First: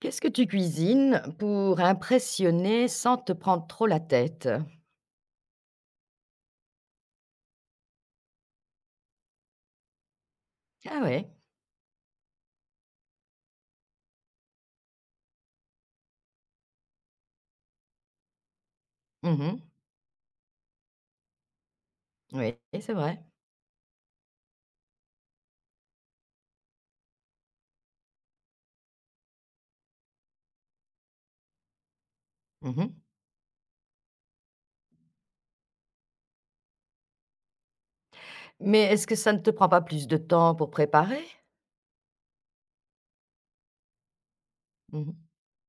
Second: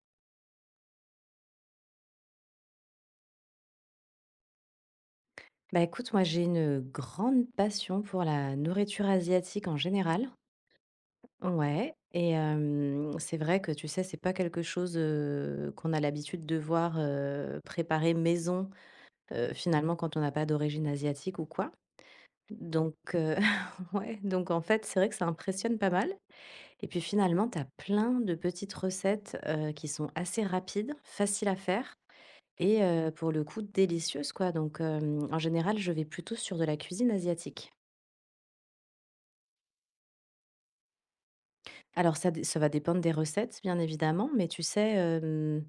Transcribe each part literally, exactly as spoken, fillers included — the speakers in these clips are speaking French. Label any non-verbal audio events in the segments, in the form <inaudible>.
Qu'est-ce que tu cuisines pour impressionner sans te prendre trop la tête? Bah écoute, moi j'ai une grande passion pour la nourriture asiatique en général. Ah ouais, Ouais. Et euh, c'est vrai que tu sais, c'est pas quelque chose euh, qu'on a l'habitude de voir euh, préparer maison euh, mmh finalement quand on n'a pas d'origine asiatique ou quoi. oui, c'est Donc vrai. euh, <laughs> ouais, donc en fait, c'est vrai que ça impressionne pas mal. Et puis finalement, tu as plein de petites recettes euh, qui sont assez rapides, faciles à faire et Mmh. euh, pour le coup délicieuses quoi. Donc euh, en général, je vais plutôt sur de la cuisine asiatique. Mais est-ce que ça ne te prend pas plus de temps pour préparer? Alors ça dé ça va dépendre des recettes, bien évidemment, mais tu sais, Mmh. hem,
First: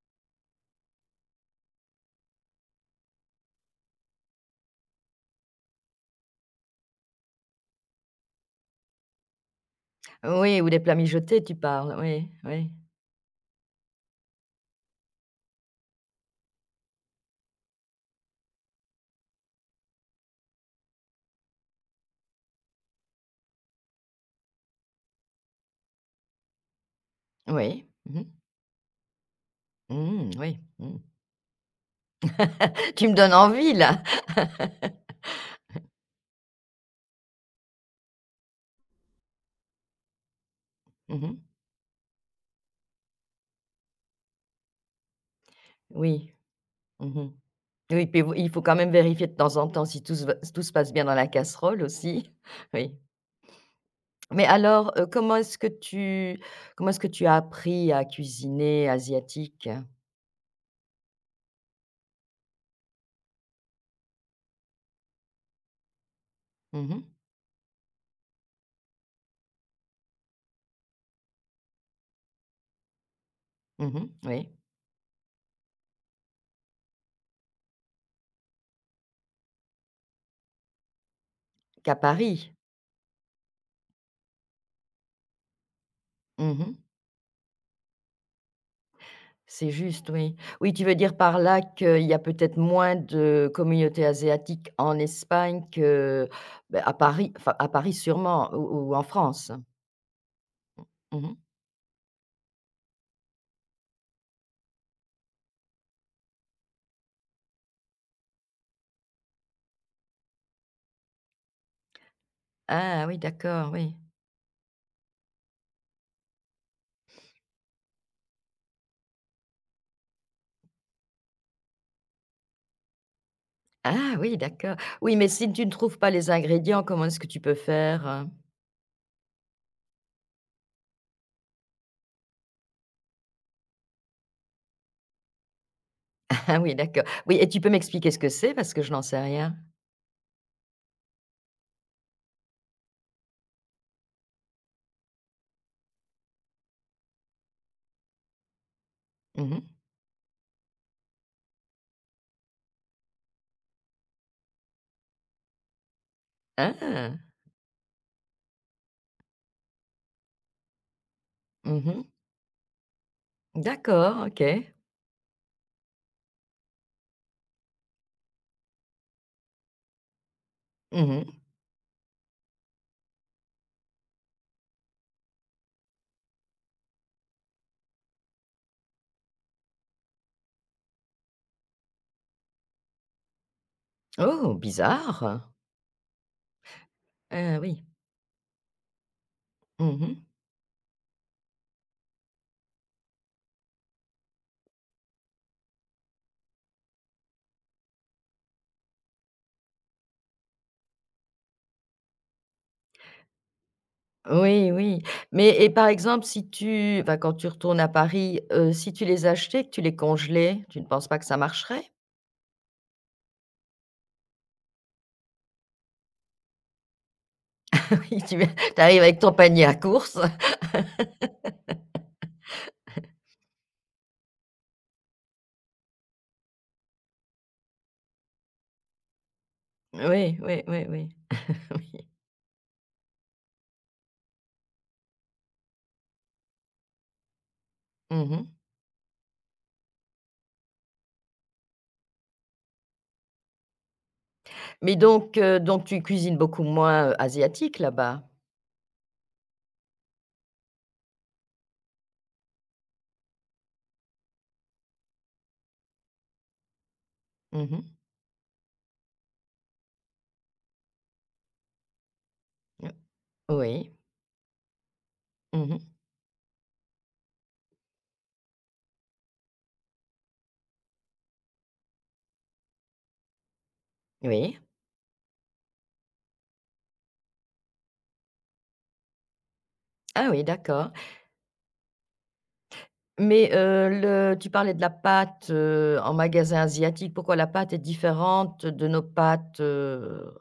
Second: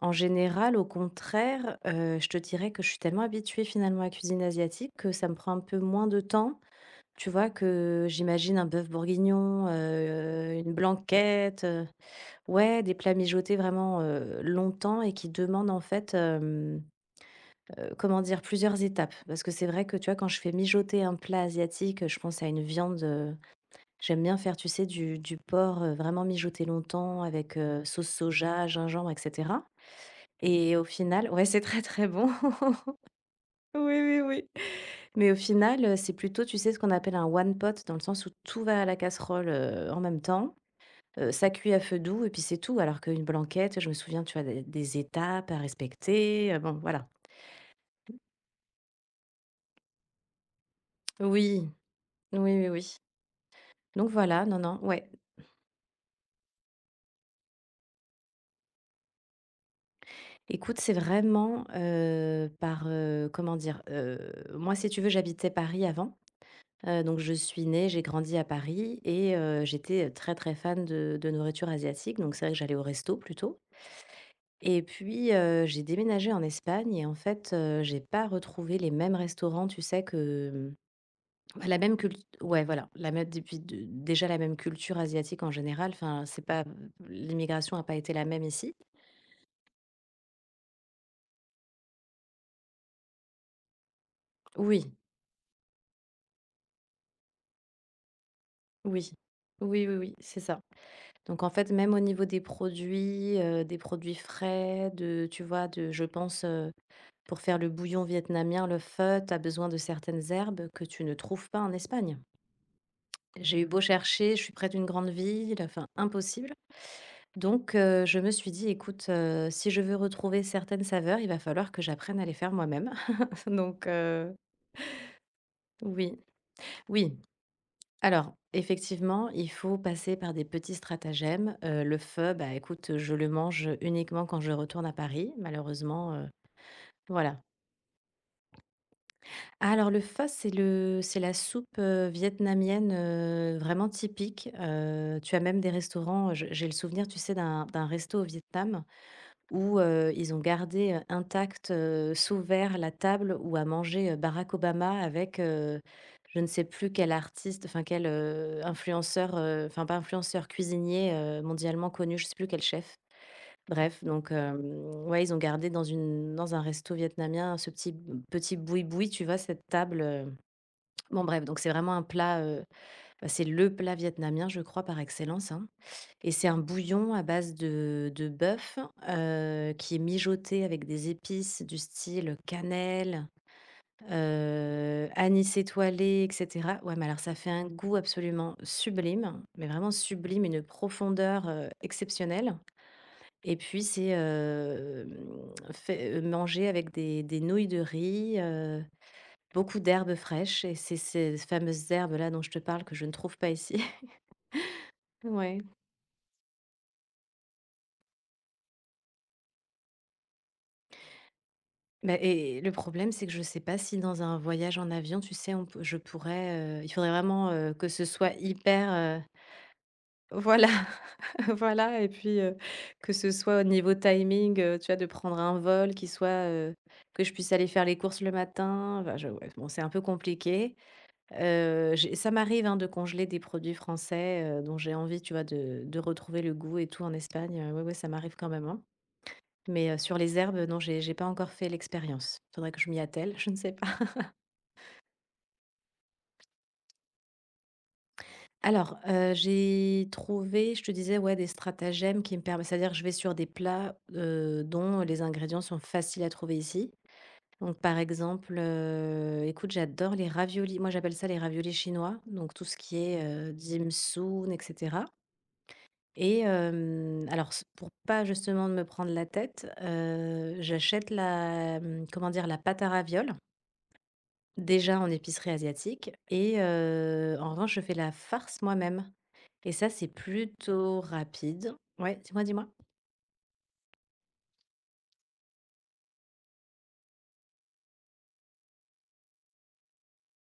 en général, au contraire, heu, je te dirais que je suis tellement habituée finalement à la cuisine asiatique que ça me prend un peu moins de temps, tu vois? Que j'imagine un bœuf bourguignon, heu, Oui, ou une des plats mijotés, tu blanquette, heu, parles, oui, oui. ouais, des plats mijotés vraiment, heu, longtemps et qui demandent en fait, hem, heu, comment dire? Plusieurs étapes. Parce que c'est vrai que, tu vois, quand je fais mijoter un plat asiatique, je pense à une viande. J'aime bien faire, tu sais, du du porc, heu, vraiment mijoté longtemps avec, heu, Oui. sauce Mmh mh. soja, gingembre et cetera, Mmh, oui, et au mmh. final ouais, c'est très, très bon. <laughs> <laughs> Tu me donnes envie Oui, là. oui, oui. <laughs> Mais au final, heu, c'est plutôt, tu sais, ce qu'on appelle un one pot, dans le sens où tout va à la casserole, heu, en même temps. Heu, Mmh. Ça cuit à feu doux et puis c'est tout. Alors qu'une blanquette, je me souviens, tu as des des étapes à Oui. respecter, heu, bon, voilà. Mmh. Oui, puis il faut quand même vérifier de temps en temps si tout se va tout se passe bien dans la Oui, casserole aussi. oui, oui, <laughs> Oui. oui. Donc voilà, Mais non, non, alors, heu, ouais. comment est-ce que tu comment est-ce que tu as appris à cuisiner asiatique? Écoute, c'est vraiment, heu, par, heu, comment dire? Heu, moi, si tu veux, j'habitais Paris avant, Mmh mh. heu, donc je suis née, j'ai grandi à Paris et heu, j'étais, très, très fan de de nourriture asiatique, donc c'est vrai que j'allais au resto plutôt. Mmh. Oui. Et puis, heu, j'ai déménagé en Espagne et en fait, heu, j'ai pas retrouvé les mêmes restaurants, tu sais, que, mmh, la Qu'à même culture, Paris? ouais, voilà, la même, et puis déjà la même culture asiatique en général. Enfin, c'est pas Mmh. l'immigration a pas été la même ici. C'est juste, oui. Oui, tu veux dire par là qu'il y a peut-être moins de communautés asiatiques Oui, en Espagne que, bah, à Paris, enfin à Paris sûrement ou ou en oui. France? Oui, oui, oui, c'est ça. Mmh. Donc en fait, même au niveau des produits, heu, des produits frais, de tu vois? De je pense, heu, pour faire le bouillon vietnamien, le pho, tu as besoin de certaines herbes que tu ne trouves pas en Espagne. Ah oui, J'ai eu d'accord, beau oui. chercher, je suis près d'une grande ville, enfin impossible. Donc heu, je me suis dit: «Écoute, heu, si je veux retrouver certaines saveurs, il va falloir que j'apprenne à les faire moi-même.» <laughs> Donc Ah heu, oui, d'accord. Oui, mais si tu ne trouves pas oui, les ingrédients, comment oui. est-ce que tu peux faire? Alors, <laughs> effectivement, il faut passer par des petits stratagèmes. Heu, le feu, bah, écoute, je le mange uniquement quand je retourne à Paris, malheureusement, heu, Ah oui, d'accord. Oui voilà. et tu peux m'expliquer ce que c'est? Parce que je n'en sais rien. Ah alors le pho, c'est le c'est la soupe, heu, vietnamienne, heu, vraiment typique. Heu, tu as même des restaurants, je j'ai le souvenir, tu sais, d'un d'un resto au Vietnam Mmh où mh. heu, ils ont gardé, heu, intact, heu, sous verre la table où a mangé, heu, Barack Obama avec, heu, je ne sais plus quel Ah! artiste, enfin quel, heu, influenceur, heu, enfin pas influenceur, cuisinier, heu, Mmh mondialement mh. connu, je sais plus quel chef. Bref, D'accord, donc hem, OK. ouais, ils ont gardé dans une dans un resto vietnamien ce petit petit boui-boui, tu vois? Cette table, heu Mmh bon mh. bref, donc c'est vraiment un plat, heu, bah, c'est le plat vietnamien, je crois, par excellence, hein. Et c'est un bouillon à base de de bœuf, heu, qui est mijoté avec des épices du style cannelle, Oh, heu, bizarre! anis étoilé et cetera. Ouais, mais alors ça fait Ah un oui. goût absolument sublime, mais vraiment Mmh mh. sublime, une profondeur, heu, exceptionnelle, et puis c'est, hem, fait, heu, mangé avec des des nouilles de riz, heu, beaucoup d'herbes fraîches, et c'est ces fameuses herbes-là dont je te parle que je ne trouve pas ici. <laughs> Oui, oui. Mais Ouais. et par exemple, si tu enfin, quand tu retournes à Paris, heu, si tu les achetais et que tu les congelais, tu ne penses pas que ça marcherait? Bah et le problème, c'est que je sais pas si dans un voyage en avion, tu sais, on peut, je pourrais, heu, il faudrait vraiment, heu, que ce <laughs> Oui, soit tu viens tu hyper, arrives avec heu ton panier à courses. voilà, <laughs> voilà, et puis, heu, que ce soit au niveau timing, heu, tu vois, de prendre un vol qui soit, heu, que je puisse aller faire les courses le matin, enfin je ouais, bon, c'est un peu Oui, oui, compliqué. oui, oui. Heu, j'ai, ça m'arrive, hein, de congeler des produits français, heu, dont j'ai envie, tu vois, de de retrouver le goût et tout en Espagne, heu, ouais, ouais, ça Mmh m'arrive mh. quand même, hein. Mais, heu, sur les herbes, non, j'ai j'ai pas encore fait l'expérience. Faudrait que je m'y attelle, <laughs> je ne sais pas. Mais donc heu, donc tu cuisines beaucoup moins, heu, asiatique là-bas? Alors, heu, j'ai trouvé, je te disais, ouais, des stratagèmes qui me permettent, c'est-à-dire que je vais sur des plats, heu, dont les ingrédients sont faciles à trouver ici. Mmh Donc, mh. par exemple, heu, écoute, j'adore les raviolis. Moi, j'appelle ça les raviolis chinois, donc tout ce qui est, heu, dim Oui. sum et cetera, Mmh mh. et hem, alors s pour pas justement me prendre la tête, heu, j'achète la, mmh, comment dire? La pâte à ravioles Oui. déjà en épicerie asiatique, et heu, en revanche, je fais la farce moi-même et ça, c'est Ah oui, d'accord. plutôt rapide. Ouais, dis-moi, dis-moi? Mais, heu, le tu parlais de la pâte, heu, en magasin asiatique. Pourquoi la pâte est différente de nos pâtes, heu,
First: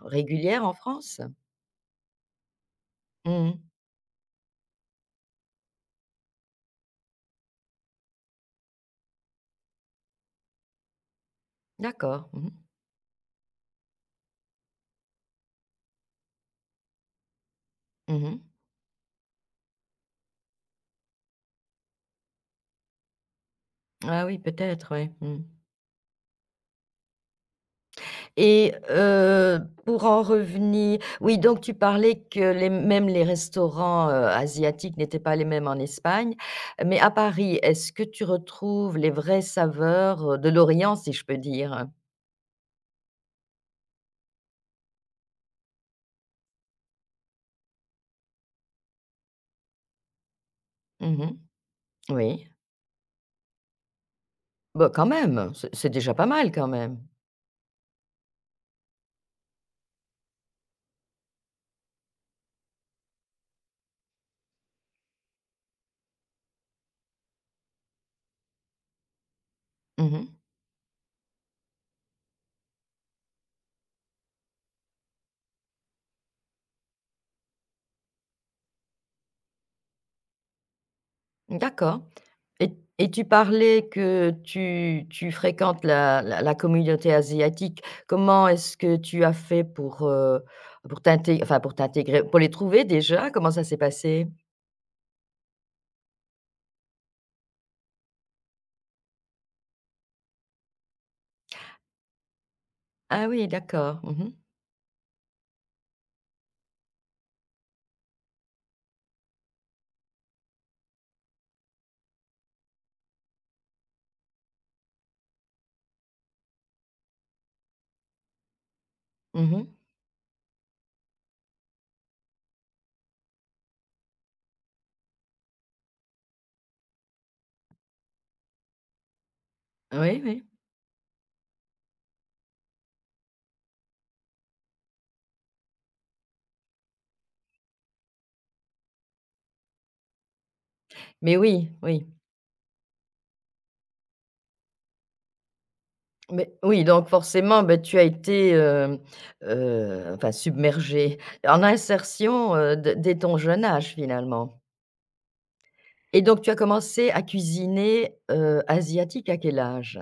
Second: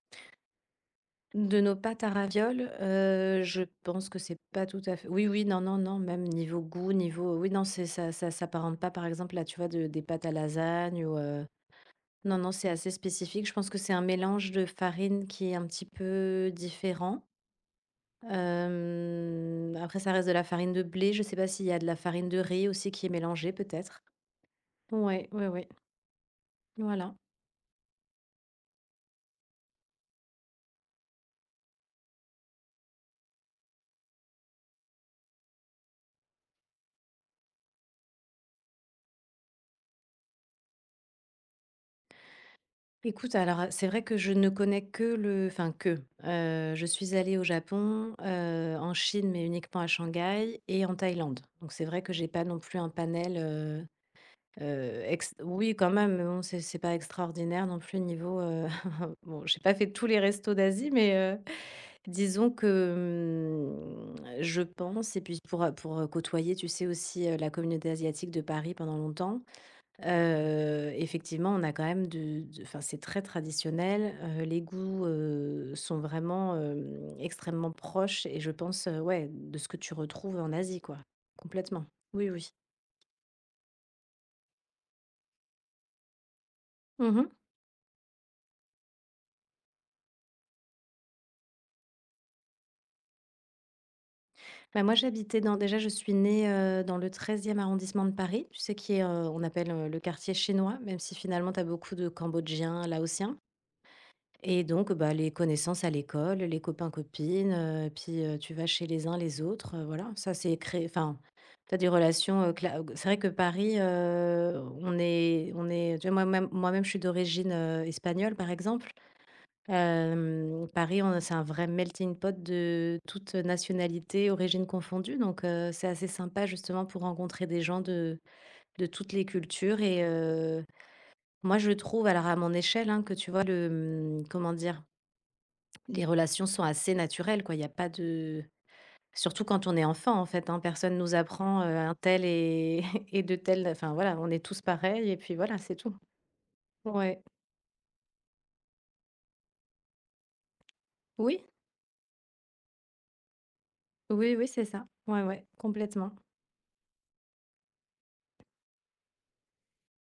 régulières en France? De nos pâtes à ravioles, heu, Mmh. je pense que c'est pas tout à fait oui, oui, non, non, non, même niveau goût, niveau oui, non, c'est ça, ça s'apparente pas, par exemple, là tu vois, de des pâtes à lasagne ou heu D'accord. non, Mmh non, mh. c'est assez spécifique. Je pense que c'est un mélange de farine qui est un petit peu différent. Mmh. Hem, après ça reste de la farine de blé. Je sais pas s'il y a de la farine de riz aussi qui est mélangée peut-être? Ah oui, peut-être, ouais. Ouais, Mmh. ouais, ouais, voilà. Et heu, pour en revenir oui, donc tu parlais que les même les restaurants, heu, asiatiques n'étaient pas les mêmes en Espagne. Mais à Paris, est-ce que tu retrouves les vraies saveurs, heu, de l'Orient, si je peux dire? Écoute, alors, c'est vrai que je ne connais que le enfin que, heu, je suis allée au Japon, heu, en Chine, mais uniquement à Shanghai et en Thaïlande. Mmh. Donc c'est vrai que j'ai pas Oui. non plus un panel, heu Bah, heu, quand ex même, c'est oui quand c'est déjà même, mais pas bon, mal c'est quand c'est pas même. extraordinaire non plus niveau, heu, <laughs> bon, j'ai pas fait tous les restos d'Asie, mais, heu, disons que, mmh, je pense, et puis pour, pour, côtoyer, tu sais aussi, heu, la communauté asiatique de Paris pendant longtemps. Mmh. Heu, effectivement, on a quand même de de enfin, c'est très traditionnel, heu, les goûts, heu, sont vraiment, hem, extrêmement proches, et je pense, heu, ouais, de ce que tu retrouves en Asie, quoi. Complètement. D'accord Oui, oui. et et tu parlais que tu tu fréquentes la la la communauté Mmh. asiatique. Comment est-ce que tu as fait pour, heu, pour t'intégrer, enfin pour t'intégrer, pour les trouver déjà? Comment ça s'est passé? Bah, moi, j'habitais dans déjà, je suis née, heu, dans le treizième arrondissement de Paris, tu sais, qui est, heu, on appelle, heu, le quartier chinois, même si finalement tu as beaucoup de Cambodgiens, Ah Laotiens. oui, d'accord. Mmh mh. Et donc, bah, les connaissances à l'école, les copains-copines, heu, puis, heu, tu vas chez les uns les autres, heu, voilà. Ça, c'est créé, enfin, tu as des relations, heu, cla c'est vrai que Paris, heu, on est on est tu vois, moi-même moi-même, je suis d'origine, heu, espagnole, par exemple. Mmh. Hem, Paris, on c'est un vrai melting pot de toutes nationalités, origines confondues, donc, heu, c'est assez sympa, justement, pour rencontrer des gens de de toutes les cultures, et Oui, oui. heu, moi, je trouve, alors à mon échelle, hein, que tu vois, le, mmh, comment dire? Les relations sont assez naturelles, quoi, il n'y a pas de surtout quand on est enfant, en fait, hein, personne nous Mais apprend, oui, heu, un oui. tel et <laughs> et de tel, enfin, voilà, on est tous pareils et puis voilà, c'est tout. Mais oui, donc Ouais. forcément, bah, tu as été, hem, heu, enfin submergée Oui, en insertion, heu, dès dès ton jeune âge oui, oui, finalement. c'est ça. Ouais, ouais, complètement. Et donc tu as commencé à cuisiner, heu, asiatique à quel âge?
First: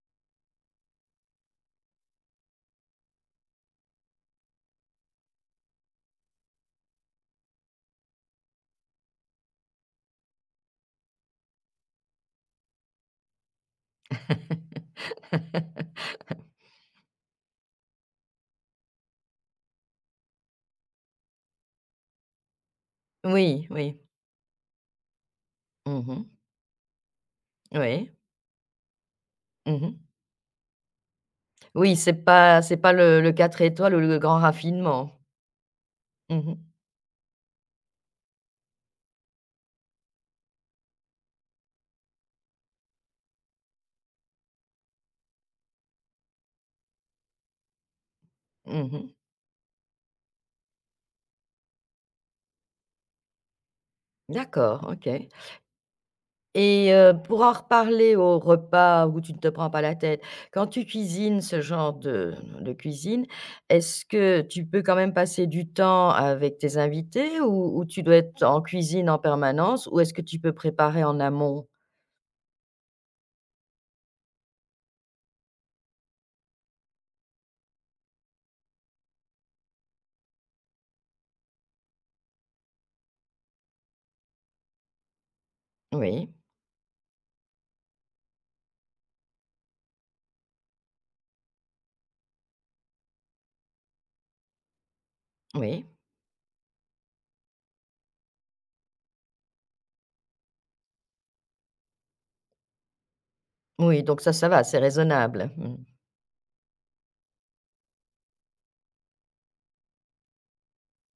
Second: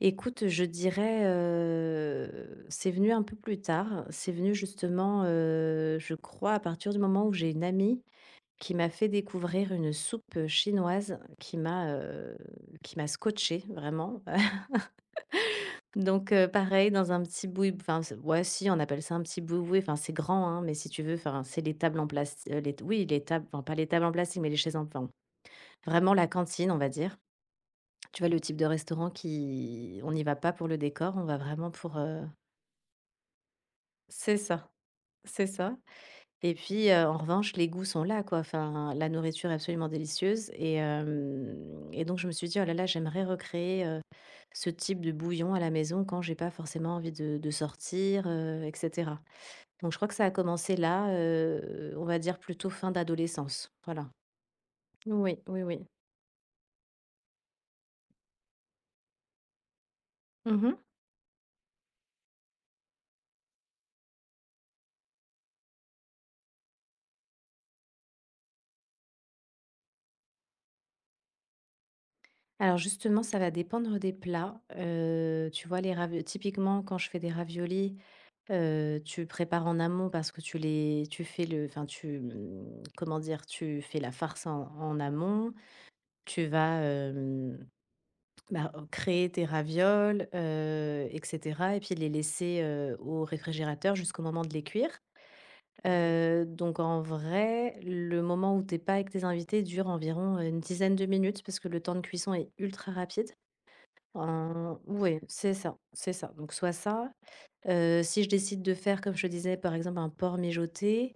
Écoute, je dirais, heu, c'est venu un peu plus tard, c'est venu justement, heu, je crois à partir du moment où j'ai une amie qui m'a fait découvrir une soupe chinoise qui m'a, heu, qui m'a scotché vraiment. <laughs> Donc heu, pareil dans un petit boui, enfin c'est ouais, si on appelle ça un petit boui, enfin c'est grand, hein, mais si tu veux, enfin c'est les tables en plastique. Les Oui, les tables, enfin Oui, pas les oui. tables en plastique, mais les chaises en, enfin, vraiment Mmh. la cantine, on va dire. Oui. Tu vois le type de restaurant Mmh. qui, on n'y va pas pour le décor, on va vraiment pour, Oui, heu c'est pas c'est pas le le quatre étoiles ou le c'est grand ça, raffinement. c'est ça. Mmh Et mh. puis, heu, en revanche, les goûts sont là, quoi. Enfin, la nourriture est absolument délicieuse, et hem et donc je me suis dit: «Oh là là, j'aimerais recréer, heu, ce type de bouillon à la maison quand j'ai pas forcément envie de de sortir, heu» et Mmh. cetera. Donc je crois que ça a commencé là, heu, on va dire plutôt fin d'adolescence. Voilà. D'accord, OK. Oui, oui, oui. Et heu, pour en reparler au repas où tu ne te prends pas la tête, quand Mmh. tu cuisines ce genre de de cuisine, est-ce que tu peux quand même passer du temps avec tes invités ou ou tu dois être en cuisine en permanence ou est-ce que tu peux préparer en amont? Alors justement, ça va dépendre des plats. Heu, tu vois, les ravi typiquement, quand je fais des raviolis, Heu, tu prépares en amont parce que tu les tu fais le enfin tu, mmh, comment dire? Tu fais la farce en en amont, Oui. tu vas, hem, bah, créer tes ravioles, heu et cetera, et puis les laisser, heu, au réfrigérateur jusqu'au moment de les cuire. Oui, Heu, donc en vrai, le moment où t'es pas avec tes invités dure environ une dizaine de minutes, parce que le temps de cuisson est ultra rapide. oui, donc ça, ça va, c'est En ouais, raisonnable. c'est Mmh. ça, c'est ça. Donc soit ça Heu, si je décide de faire, comme je te disais, par exemple, un porc mijoté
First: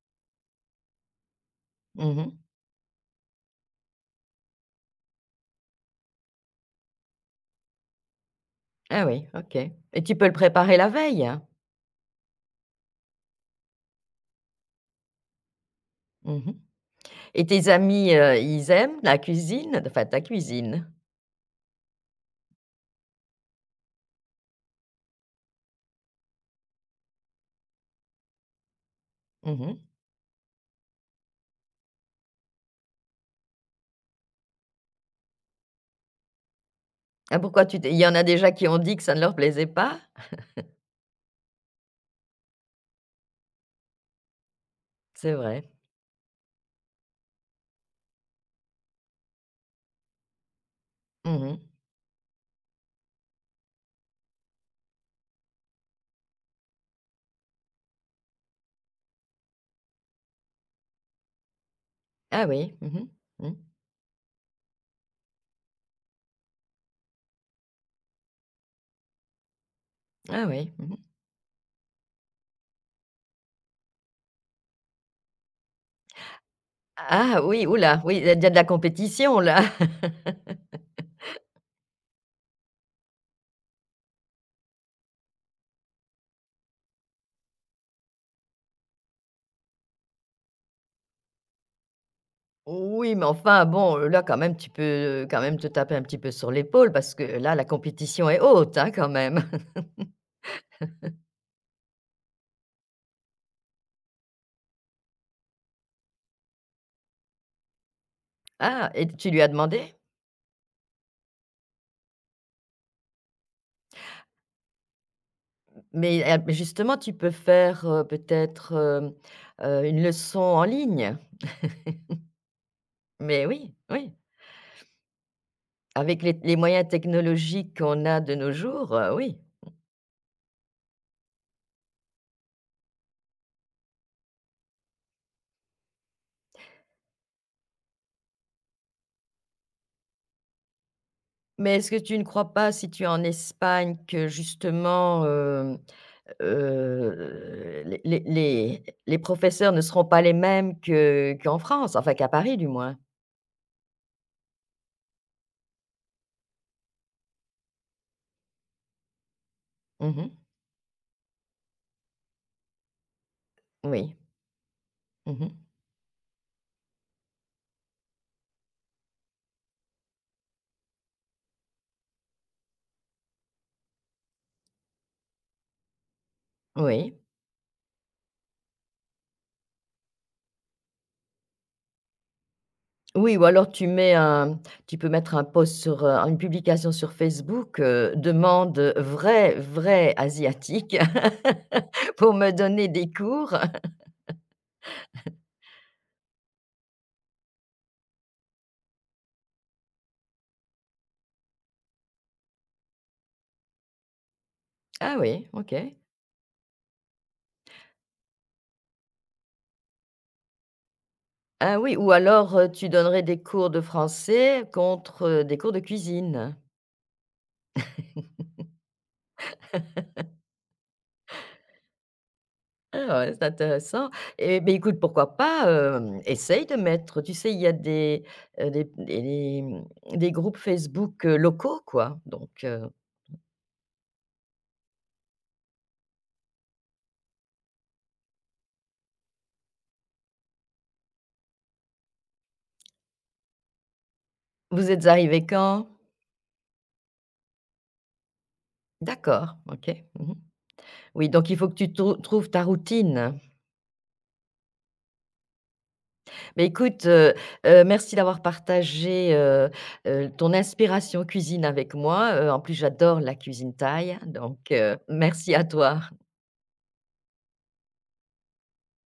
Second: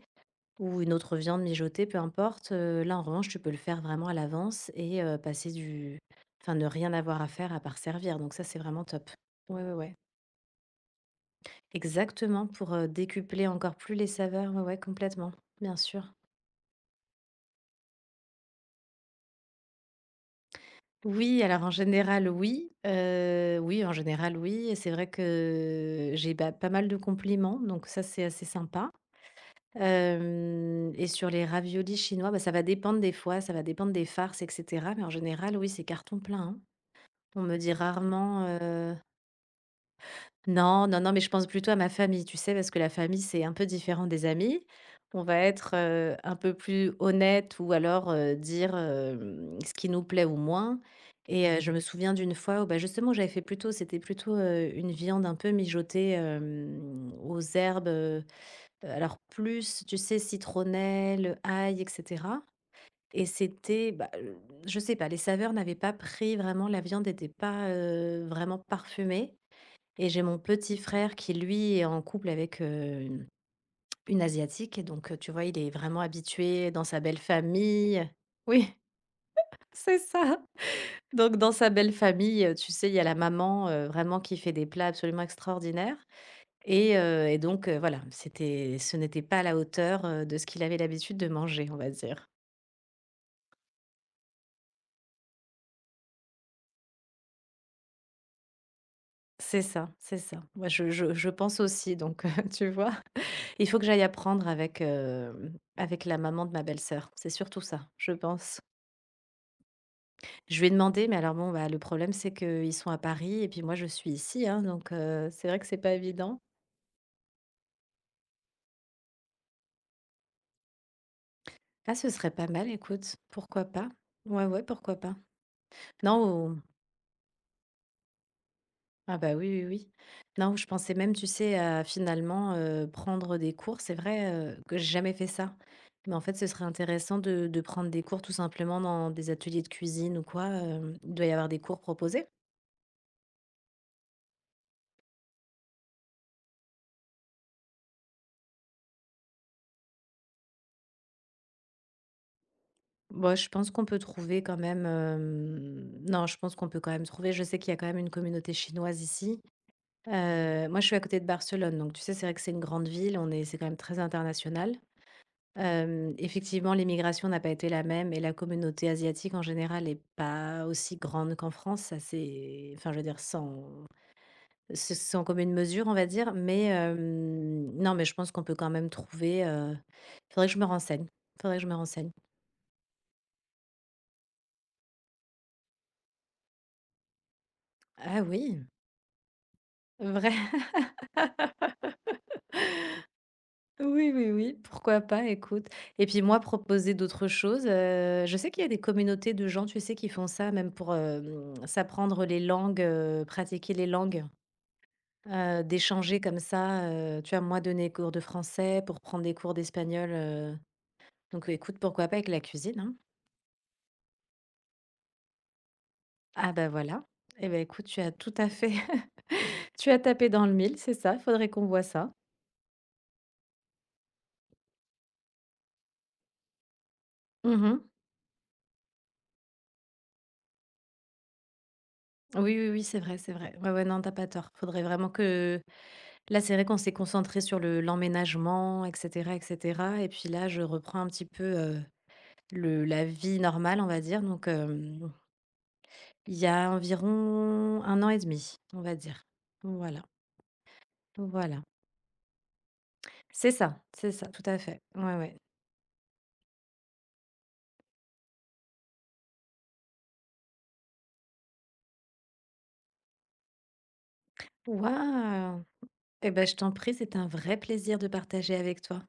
ou une autre viande mijotée, peu Mmh. importe, heu, là, en revanche, tu peux le faire vraiment à l'avance, et heu, passer du enfin, ne rien avoir à faire à part servir. Donc ça, c'est vraiment Ah top. oui, OK Ouais, ouais, ouais. et tu peux le préparer la veille, hein? Exactement, pour, heu, décupler encore plus les saveurs, ouais, ouais, complètement, bien sûr. Mmh mh. Et tes amis, heu, ils aiment la cuisine? Enfin, ta cuisine? Oui, alors en général, oui, heu, oui, en général, oui, et c'est vrai que j'ai, bah, pas mal de compliments, donc ça, c'est assez sympa. Mmh. Hem Et sur les raviolis chinois, bah, ça va dépendre des fois, ça va dépendre des farces et cetera, mais en général, oui, c'est carton plein, hein. Ah, On me pourquoi dit tu t'es il y en a rarement, déjà qui ont heu dit que ça ne leur plaisait pas? non, non, non, mais je pense plutôt à ma famille, tu sais? Parce que la famille, c'est un peu différent des amis. On C'est va vrai. être, heu, un peu plus honnête, ou alors, heu, dire, hem, ce qui nous plaît ou moins. Et heu, Mmh. je me souviens d'une fois où, bah, justement, j'avais fait plutôt c'était plutôt, heu, une viande un peu mijotée, hem, aux herbes. Heu, alors plus, tu sais, citronnelle, ail et cetera, Ah oui. Mmh et mh. Mmh. c'était, bah, heu, je sais pas, les saveurs n'avaient pas pris vraiment, la viande n'était pas, heu, vraiment parfumée. Et j'ai mon Ah oui. petit Mmh. frère qui, lui, est en couple avec, heu, une une asiatique, et donc heu, tu vois, il est vraiment habitué dans sa belle Ah oui, Oula, famille. oui, il y a de la Oui, compétition, <laughs> là. c'est <laughs> ça. Donc dans sa belle famille, heu, tu sais, il y a la maman, heu, vraiment, qui fait des plats absolument extraordinaires. Et heu et donc heu, voilà, c'était ce n'était pas à la hauteur, heu, de ce qu'il avait l'habitude de manger, on va dire. Oui, mais enfin, bon, là, quand même, tu peux quand même te taper un petit peu sur l'épaule parce que là, la compétition est haute, hein, quand même. C'est <laughs> ça, c'est ça. Moi, je je je pense aussi, donc <laughs> tu vois? Il faut que j'aille apprendre avec, hem, avec la maman de ma belle-sœur. C'est surtout ça, je pense. Ah et tu lui as demandé? Je lui ai demandé, mais alors bon, bah, le problème, c'est qu'ils sont à Paris et puis moi, je suis ici, hein, donc heu, c'est vrai que c'est pas Mais évident. heu, mais justement, tu peux faire, heu, peut-être, hem, heu, une leçon en ligne. Ah, ce serait pas mal, écoute, Mais pourquoi oui, pas? oui, Ouais, ouais, pourquoi pas? avec les les Non, moyens technologiques qu'on a de nos jours, heu, ah bah, oui. oui, oui, oui. Non, je pensais même, tu sais, à finalement, heu, prendre des cours. C'est vrai, heu, que j'ai jamais fait ça. Mais en fait, ce serait intéressant de de prendre des cours tout simplement dans des ateliers de cuisine ou quoi. Hem, il doit y avoir des Mais cours est-ce que tu ne proposés? crois pas, si tu es en Espagne, que justement, hem, heu, les les les les professeurs ne seront pas les mêmes que qu'en France, enfin qu'à Paris du moins? Bon, je pense qu'on peut trouver quand même, hem, non, je pense qu'on peut quand même trouver. Je sais qu'il y a quand même une communauté chinoise ici. Mmh. Heu, moi, je suis à côté de Barcelone, donc tu sais, c'est vrai que c'est une grande ville, on est c'est quand même très Oui. international. Mmh. Hem, effectivement, l'immigration n'a pas été la même, et la communauté asiatique en général n'est pas aussi grande qu'en France. Ça, c'est enfin je veux dire sans c'est sans commune mesure, on va dire. Mais Oui. hem, non, mais je pense qu'on peut quand même trouver. Heu, faudrait que je me renseigne, faudrait que je me renseigne. Oui ou alors tu mets un tu peux mettre un post sur, heu, une publication sur Facebook, heu: Ah oui, «Demande, vrai vrai vrai <laughs> asiatique <laughs> pour me donner des cours». oui, oui, oui, pourquoi pas, écoute. Et puis moi, proposer d'autres choses, heu, je sais qu'il y a des communautés de gens, tu sais, qui font ça même pour, hem, s'apprendre les langues, heu, pratiquer les langues. Ah oui, Heu, OK. D'échanger comme ça, heu, tu vois, moi donner des cours de français pour prendre des cours d'espagnol. Heu, donc écoute, Ah oui pourquoi ou pas avec la alors, heu, cuisine, tu hein? donnerais des cours de français contre, heu, des cours de Ah cuisine. bah, voilà. Eh ben écoute, tu as tout à fait <laughs> tu as tapé dans le mille, c'est ça, faudrait qu'on voie ça. Ah ouais, c'est intéressant et mais écoute, pourquoi pas, hem, essaye de mettre tu sais, il y a Mmh. des, heu, des des des, mmh, des groupes Facebook, heu, locaux, quoi, donc Oui, oui, oui, heu, c'est vrai, c'est vrai. Ouais, ouais, non, t'as pas tort. Faudrait vraiment que là, c'est vrai qu'on s'est concentré sur le l'emménagement et cetera et cetera, et puis là, je reprends un petit peu, heu, le la vie normale, on va dire. Donc vous êtes hem, arrivé quand? il y a environ un an et demi, on va dire. D'accord, OK. Voilà. Mmh. Oui, donc il Voilà, faut que tu trou trouves ta routine. c'est ça, c'est ça, tout à fait. Ouais, ouais. Mais écoute, heu heu, merci d'avoir partagé, heu heu, ton inspiration cuisine avec moi, heu, en plus j'adore la cuisine thaï, donc heu, merci Waouh! à toi. Eh ben, je t'en prie, c'est un vrai plaisir de partager avec toi.